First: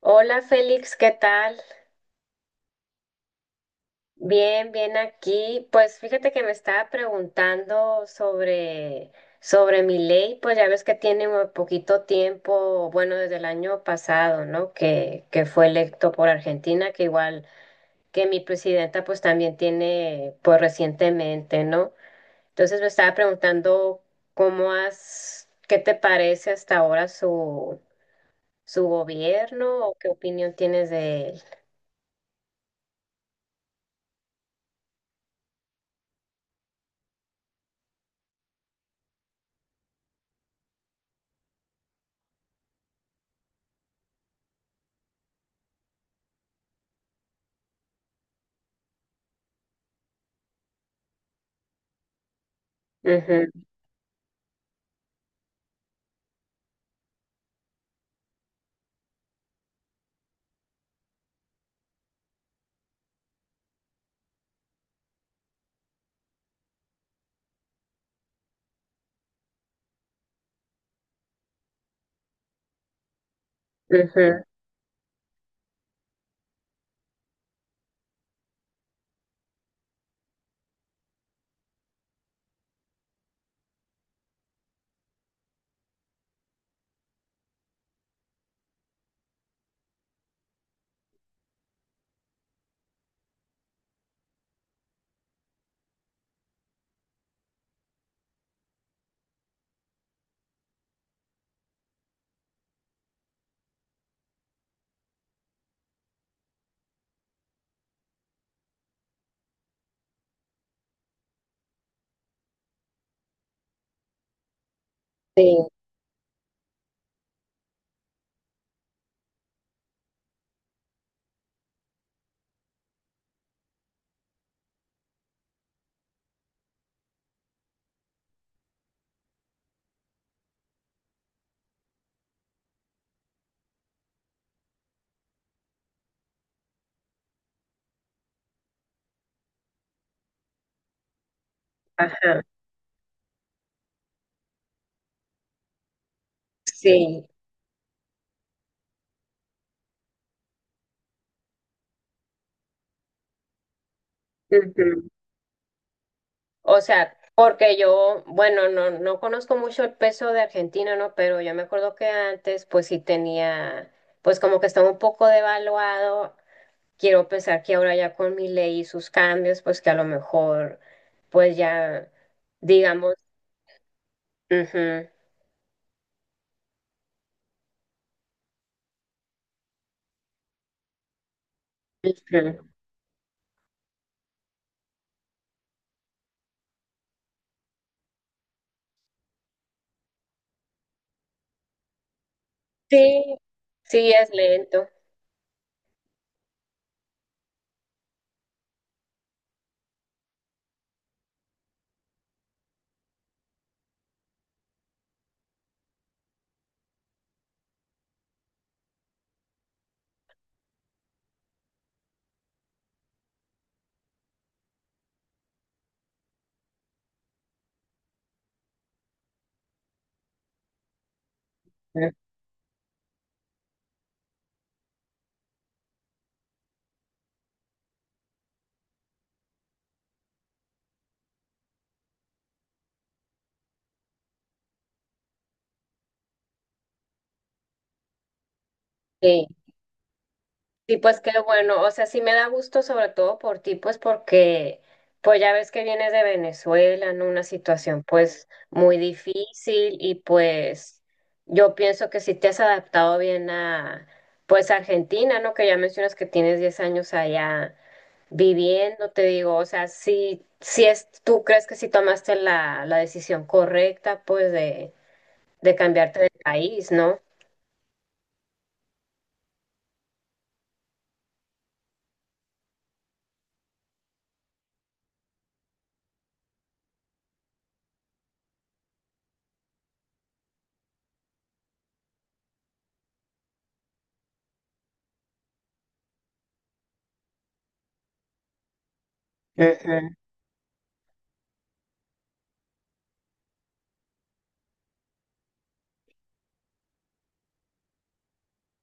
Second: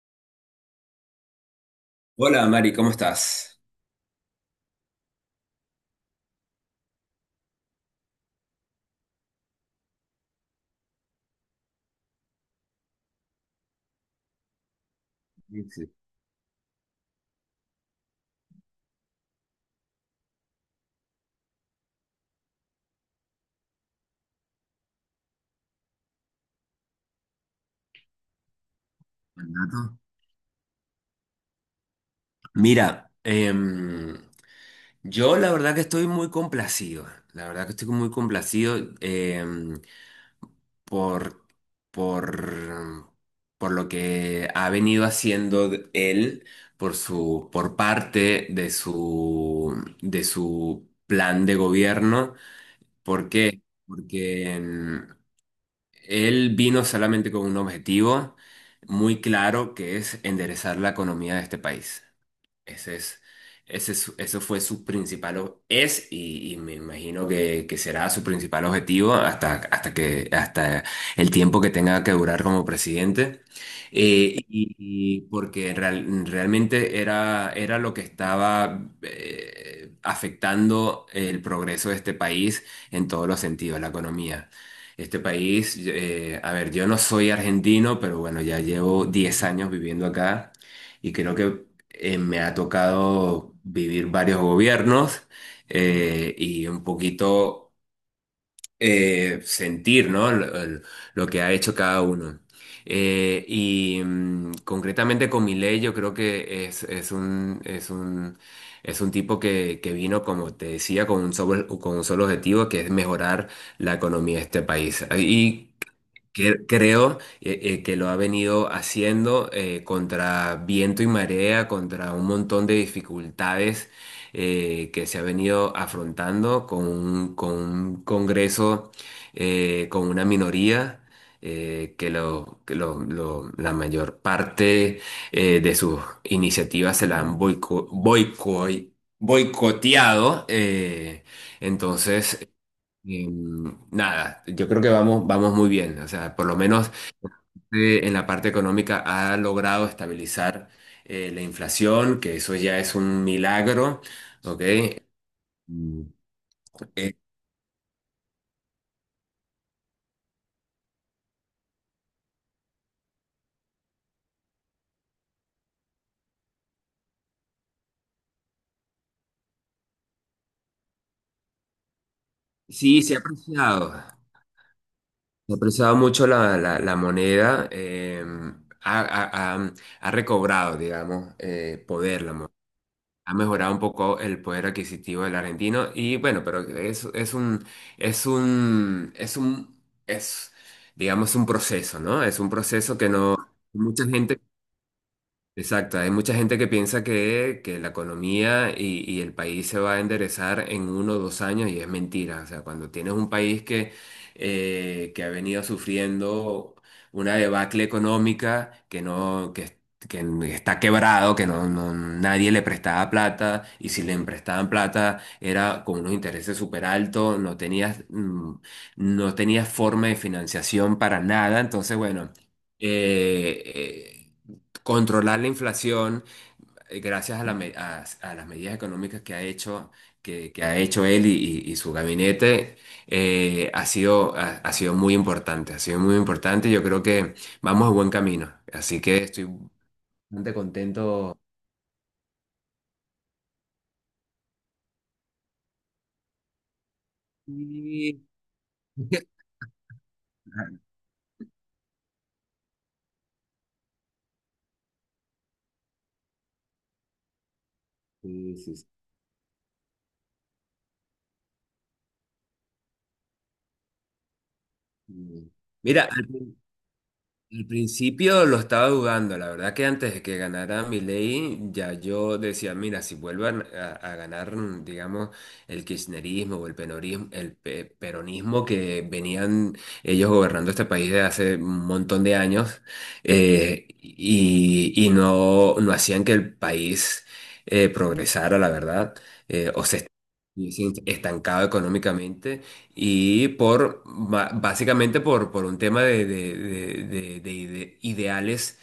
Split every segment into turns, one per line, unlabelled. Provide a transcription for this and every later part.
Hola Félix, ¿qué tal?
Hola Mari, ¿cómo estás?
Bien, bien aquí. Pues fíjate que me estaba preguntando sobre mi ley, pues ya ves que tiene un poquito tiempo, bueno, desde el año pasado, ¿no? Que fue electo por Argentina, que igual que mi presidenta pues también tiene, pues recientemente, ¿no? Entonces me estaba preguntando cómo has, qué te parece hasta ahora su
Buen
gobierno o
dato.
qué opinión tienes de él.
Mira, yo la verdad que estoy muy complacido, la verdad que estoy muy complacido por, por, por lo que ha venido haciendo él por parte de su plan de gobierno. ¿Por
Ujú,
qué? Porque él vino solamente con un objetivo muy claro que es enderezar la economía de este país. Ese es, Eso fue su principal, o- es y me imagino que será su principal objetivo hasta el tiempo que tenga que durar como presidente.
ujú,
Y porque realmente era lo que estaba afectando el progreso de este país en todos los sentidos, la economía. Este país, a ver, yo no soy argentino, pero bueno, ya llevo 10 años viviendo acá. Y creo que me ha tocado vivir varios gobiernos y un poquito sentir, ¿no? Lo que ha hecho cada uno. Concretamente con Milei yo creo que es un tipo que vino, como te decía, con un solo objetivo, que es mejorar la economía de este país.
sí.
Creo que lo ha venido haciendo contra viento y marea, contra un montón de dificultades que se ha venido afrontando con un Congreso, con una minoría. La mayor parte de sus iniciativas se la han boicoteado.
Ajá.
Entonces, eh, nada, yo creo que vamos muy bien. O sea, por lo menos
Sí.
en la parte económica ha logrado estabilizar la inflación, que eso ya es un milagro, ¿ok?
Ujú.
Mm,
O sea,
eh,
porque yo, bueno, no conozco mucho el peso de Argentina, ¿no? Pero yo me acuerdo que antes, pues sí tenía, pues como que estaba un poco devaluado. Quiero pensar que ahora ya con mi ley y sus cambios, pues que a lo mejor, pues ya,
sí, se
digamos,
ha apreciado.
ujú,
Se ha apreciado mucho la moneda. Ha, ha- ha- Ha recobrado, digamos, poder la moneda.
ujú.
Ha mejorado un poco el poder adquisitivo del argentino y bueno, pero es un, es un, es, digamos, un proceso, ¿no? Es un proceso que no,
Sí,
mucha
sí es
gente.
lento.
Exacto, hay mucha gente que piensa que la economía y el país se va a enderezar en 1 o 2 años y es mentira. O sea, cuando tienes un país que ha venido sufriendo una debacle económica, que no, que está quebrado, que no, nadie le prestaba plata, y si le prestaban plata era con unos intereses súper altos, no tenías forma de financiación para nada. Entonces,
Ujú.
bueno. Eh, eh, Controlar la inflación gracias a, la me- a las medidas económicas que ha hecho, que ha hecho él y su gabinete, ha sido muy importante, ha sido muy importante. Yo creo que vamos a buen camino. Así que estoy
Sí.
bastante
Sí, pues qué
contento.
bueno, o sea, sí me da gusto sobre todo por ti, pues porque pues ya ves que vienes de Venezuela en una situación
Y-
pues muy difícil y pues yo pienso que sí te has adaptado bien a pues Argentina, ¿no? Que ya mencionas que tienes 10 años allá
Sí, sí,
viviendo, te digo, o sea, sí, sí es, tú crees que sí tomaste la decisión correcta pues
sí.
de
Mira,
cambiarte de país, ¿no?
al principio lo estaba dudando, la verdad que antes de que ganara Milei, ya yo decía, mira, si vuelvan a ganar, digamos, el kirchnerismo o el penorismo, el pe- peronismo que venían ellos gobernando este país de hace un montón de años, y no hacían que el país progresara, la verdad,
Eh,
o
eh,
se estuviese estancado económicamente y por básicamente por un tema ideales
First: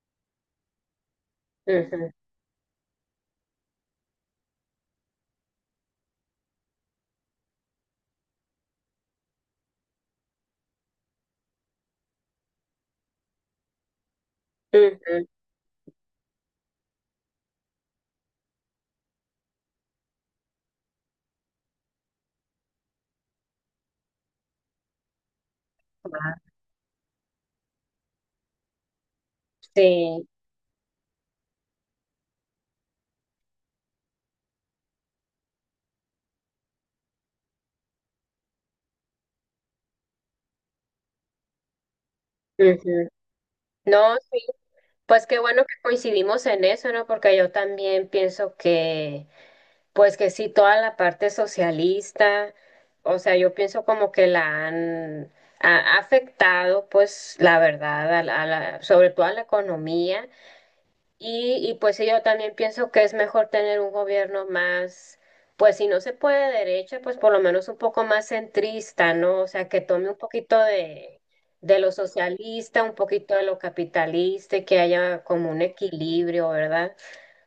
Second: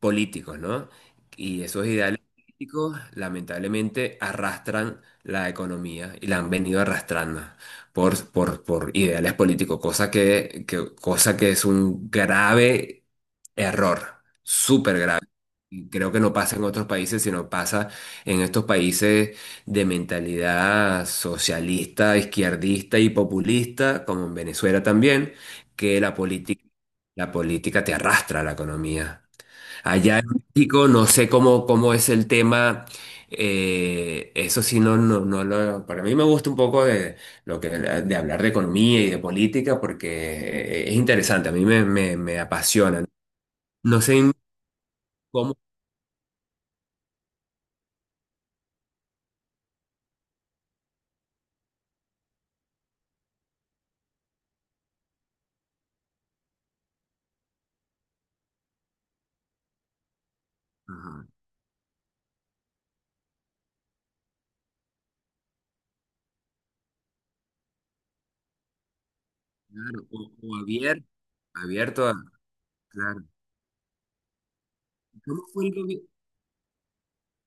políticos, ¿no? Y esos
Ujú,
ideales políticos lamentablemente arrastran la economía y la han venido arrastrando por ideales políticos, cosa que es un grave error, súper grave.
ujú.
Y creo que no pasa en otros países, sino pasa en estos países de mentalidad socialista, izquierdista y populista, como en Venezuela también, que la
Ah,
política, la política te arrastra a la economía. Allá
sí.
en México, no sé cómo es el tema. Eso sí, no, no, no lo. Para mí me gusta un poco de, lo que, de hablar de economía y de política porque es interesante, a mí me apasiona.
Ujú.
No
No,
sé
sí, pues qué
cómo.
bueno que coincidimos en eso, ¿no? Porque yo también pienso que, pues que sí, toda la parte socialista, o sea, yo pienso como que la han ha ha afectado, pues la verdad, a la- sobre todo a la economía.
Ajá,
Y pues sí, yo también pienso que es mejor tener un gobierno más, pues si no se puede de derecha, pues por lo menos un poco más centrista, ¿no? O sea, que
claro,
tome un poquito de lo
abierto a.
socialista, un
Claro.
poquito de lo capitalista, y que haya
¿Cómo
como un
fue el, gobi-
equilibrio, ¿verdad?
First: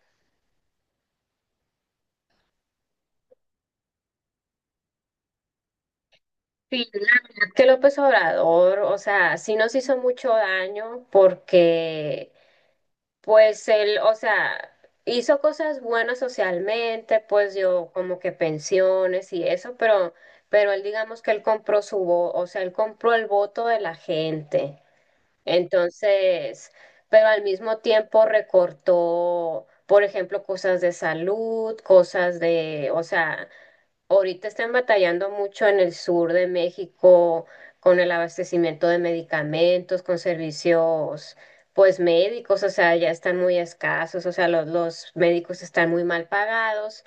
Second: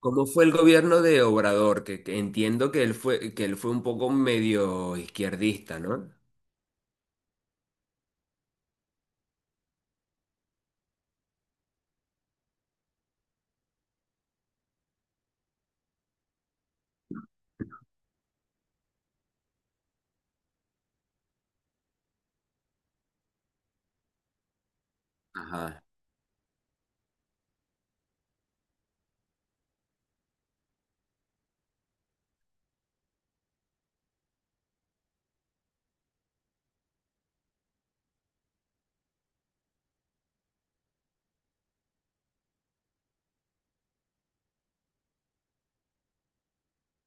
Cómo fue el gobierno de Obrador? Que entiendo que él fue un poco medio izquierdista, ¿no?
Sí, la verdad que López Obrador, o sea, sí nos hizo mucho daño porque pues él, o sea, hizo cosas buenas socialmente, pues dio como que pensiones y eso, pero él digamos que él compró su voto, o sea, él compró el voto de la gente.
Ajá.
Entonces, pero al mismo tiempo recortó, por ejemplo, cosas de salud, cosas de, o sea, ahorita están batallando mucho en el sur de México con el abastecimiento de medicamentos, con servicios, pues médicos, o sea, ya están muy escasos, o sea, los médicos están muy mal pagados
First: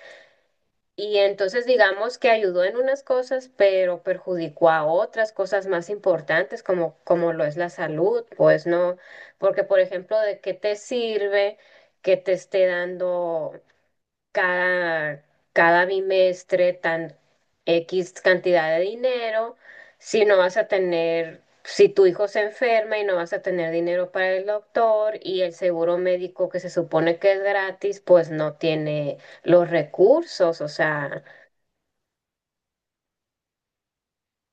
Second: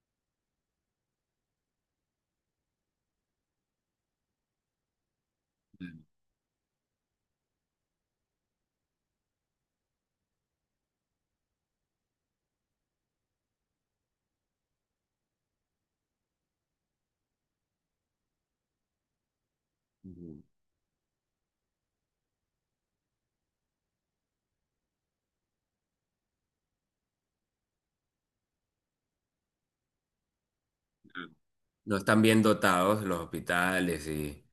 y entonces digamos que ayudó en unas cosas, pero perjudicó a otras cosas más importantes como, como lo es la salud, pues no, porque por ejemplo, ¿de qué te sirve que te esté dando? cada, Cada bimestre tan X cantidad de dinero, si no vas a tener, si tu hijo se enferma y no vas a tener dinero para el doctor y el seguro médico que se supone que es gratis, pues no tiene los recursos, o sea,
No están bien dotados los hospitales y.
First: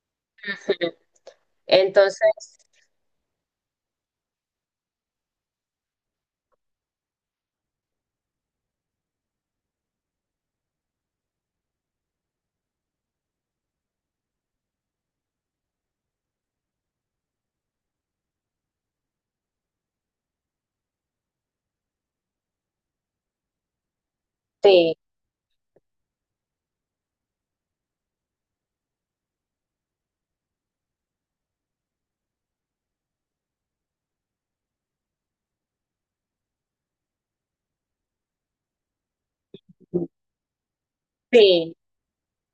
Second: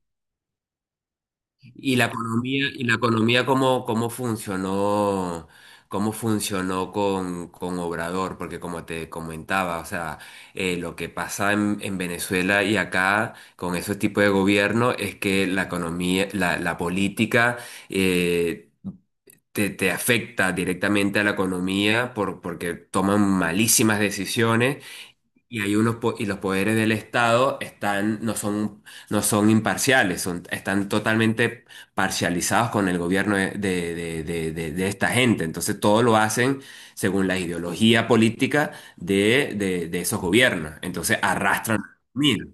Y la
entonces,
economía, y la economía cómo funcionó con Obrador, porque como te comentaba, o sea, lo que pasa en Venezuela y acá con ese tipo de gobierno es que la política eh, te afecta directamente a la economía porque toman malísimas decisiones
sí,
y hay unos po- y los poderes del Estado no son imparciales, están totalmente parcializados con el gobierno de esta gente. Entonces todo lo hacen según la ideología política de esos gobiernos. Entonces
sí.
arrastran. Mira,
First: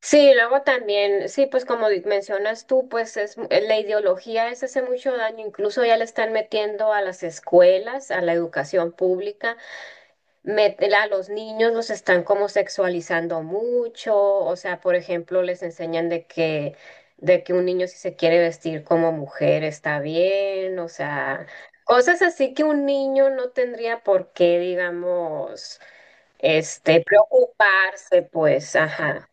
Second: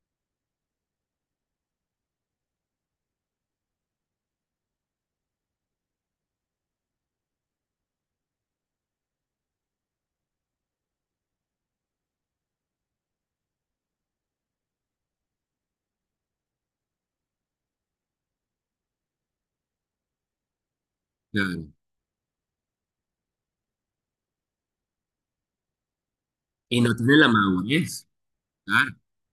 Sí, luego también, sí, pues como di- mencionas tú, pues es mu- la ideología es hace mucho daño, incluso ya le están metiendo a las escuelas, a la educación pública, met- a los niños los están como sexualizando mucho, o sea, por ejemplo, les enseñan de que un niño si se quiere vestir como mujer está bien, o sea,
claro.
cosas así que un niño no tendría por qué, digamos,
Y no
este,
tienen la madurez.
preocuparse, pues,
Claro.
ajá.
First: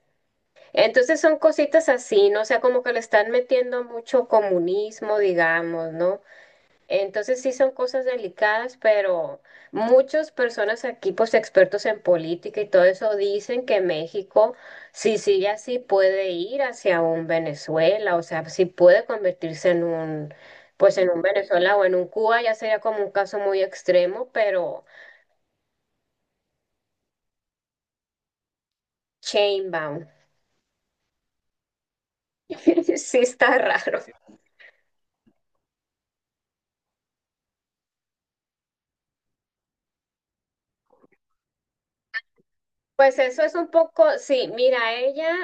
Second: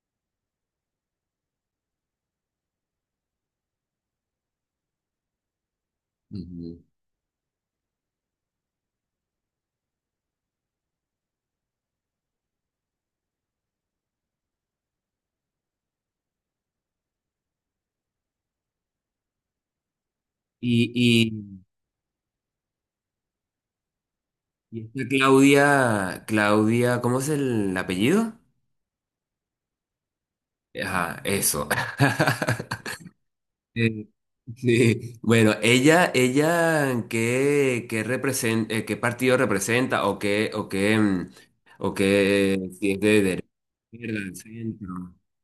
Entonces son cositas así, ¿no? O sea, como que le están metiendo mucho comunismo, digamos, ¿no?
Ujú.
Entonces sí son cosas delicadas, pero muchas personas aquí, pues expertos en política y todo eso, dicen que México, si sigue así, puede ir hacia un Venezuela, o sea, sí puede convertirse en un,
Y,
pues en un
y,
Venezuela o en un Cuba, ya sería como un caso muy extremo,
y
pero
esta Claudia, ¿cómo es el apellido?
chainbound,
Ajá, eso.
sí está raro.
Eh, sí. Bueno, ella, qué partido representa o qué, mm, o qué, si es
Pues
de
eso
derecha,
es un poco,
izquierda, del
sí,
centro?
mira, ella,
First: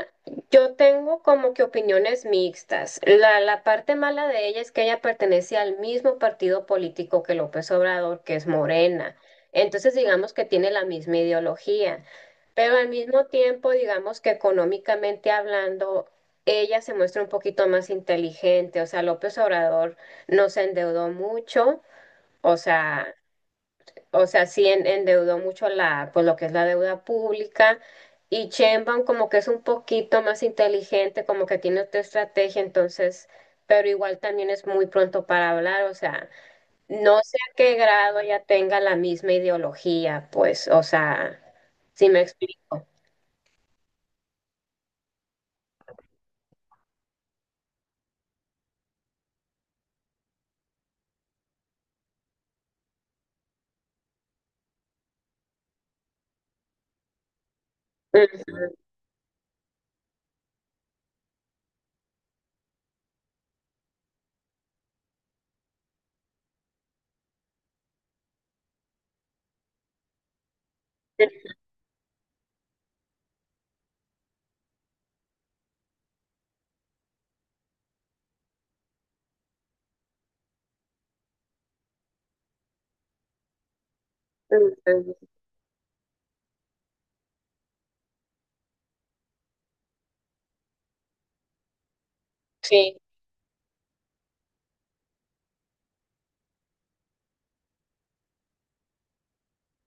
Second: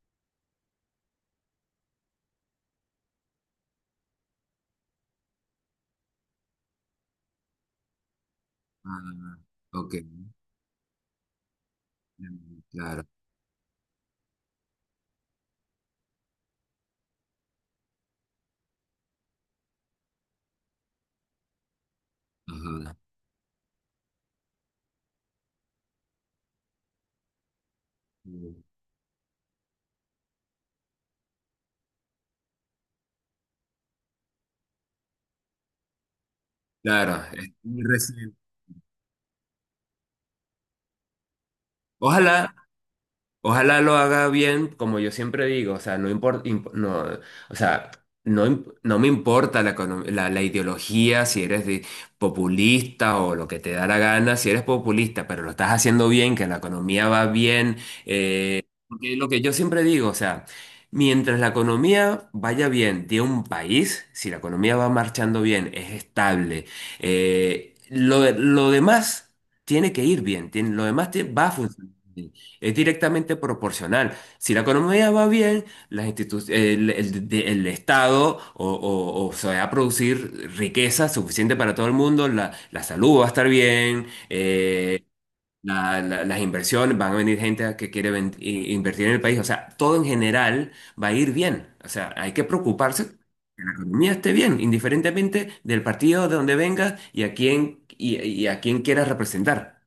yo tengo como que opiniones mixtas. La parte mala de ella es que ella pertenece al mismo partido político que López Obrador, que es Morena.
Ah, ok,
Entonces, digamos que tiene la misma ideología, pero al
claro,
mismo tiempo, digamos que económicamente hablando, ella se muestra un poquito más inteligente. O sea, López Obrador no se endeudó mucho. O
ajá.
sea, o sea, sí en- endeudó mucho la, pues lo que es la deuda pública. Y Sheinbaum como que es un poquito más inteligente, como que tiene otra estrategia, entonces, pero igual también es muy pronto para hablar, o sea, no
Claro,
sé
es
a qué
muy
grado
reciente.
ya tenga la misma ideología, pues, o sea, si me
Ojalá.
explico.
Ojalá lo haga bien, como yo siempre digo, o sea, no importa, no, o sea, no, no me importa la ideología, si eres de populista o lo que te da la gana, si eres populista, pero lo estás haciendo bien, que la economía va bien,
Ujú.
porque lo que yo siempre digo, o sea, mientras la economía vaya bien de un país, si la economía va marchando bien, es estable, lo demás tiene que ir bien, lo demás va a funcionar bien. Es directamente proporcional. Si la economía va bien, las institu- el- de- el Estado o se va a producir riqueza suficiente para todo el mundo, la salud va a estar bien,
Ujú.
las inversiones, van a venir gente a que quiere invertir en el país, o sea, todo en general va a ir bien, o sea, hay que
Sí.
preocuparse que la economía esté bien, indiferentemente del partido de donde vengas y a quién, y a quién quieras representar.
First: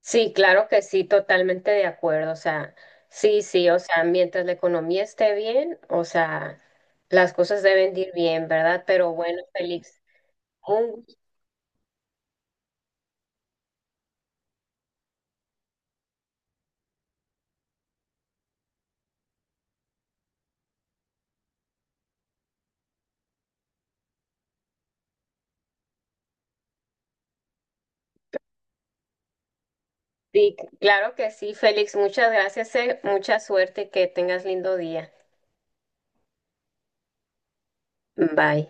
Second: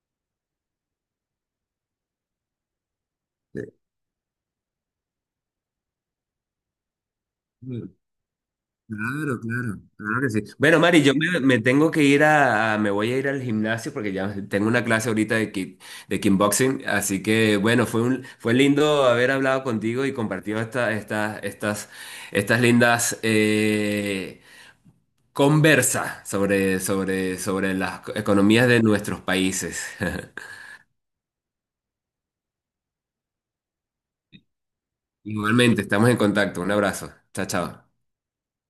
Sí, claro que sí, totalmente de acuerdo. O sea, sí, sí, o sea, mientras la economía esté bien, o sea, las cosas deben
Sí.
de ir bien, ¿verdad? Pero
Claro,
bueno,
claro,
Félix,
claro que sí. Bueno, Mari,
un,
yo me tengo que ir me voy a ir al gimnasio porque ya tengo una clase ahorita de kickboxing, así que bueno, fue lindo haber hablado contigo y compartido estas lindas conversas sobre las economías de nuestros países.
sí, claro que sí, Félix, muchas gracias, mucha suerte y que tengas lindo día.
Igualmente, estamos en contacto. Un abrazo. Chao, chao.
Bye.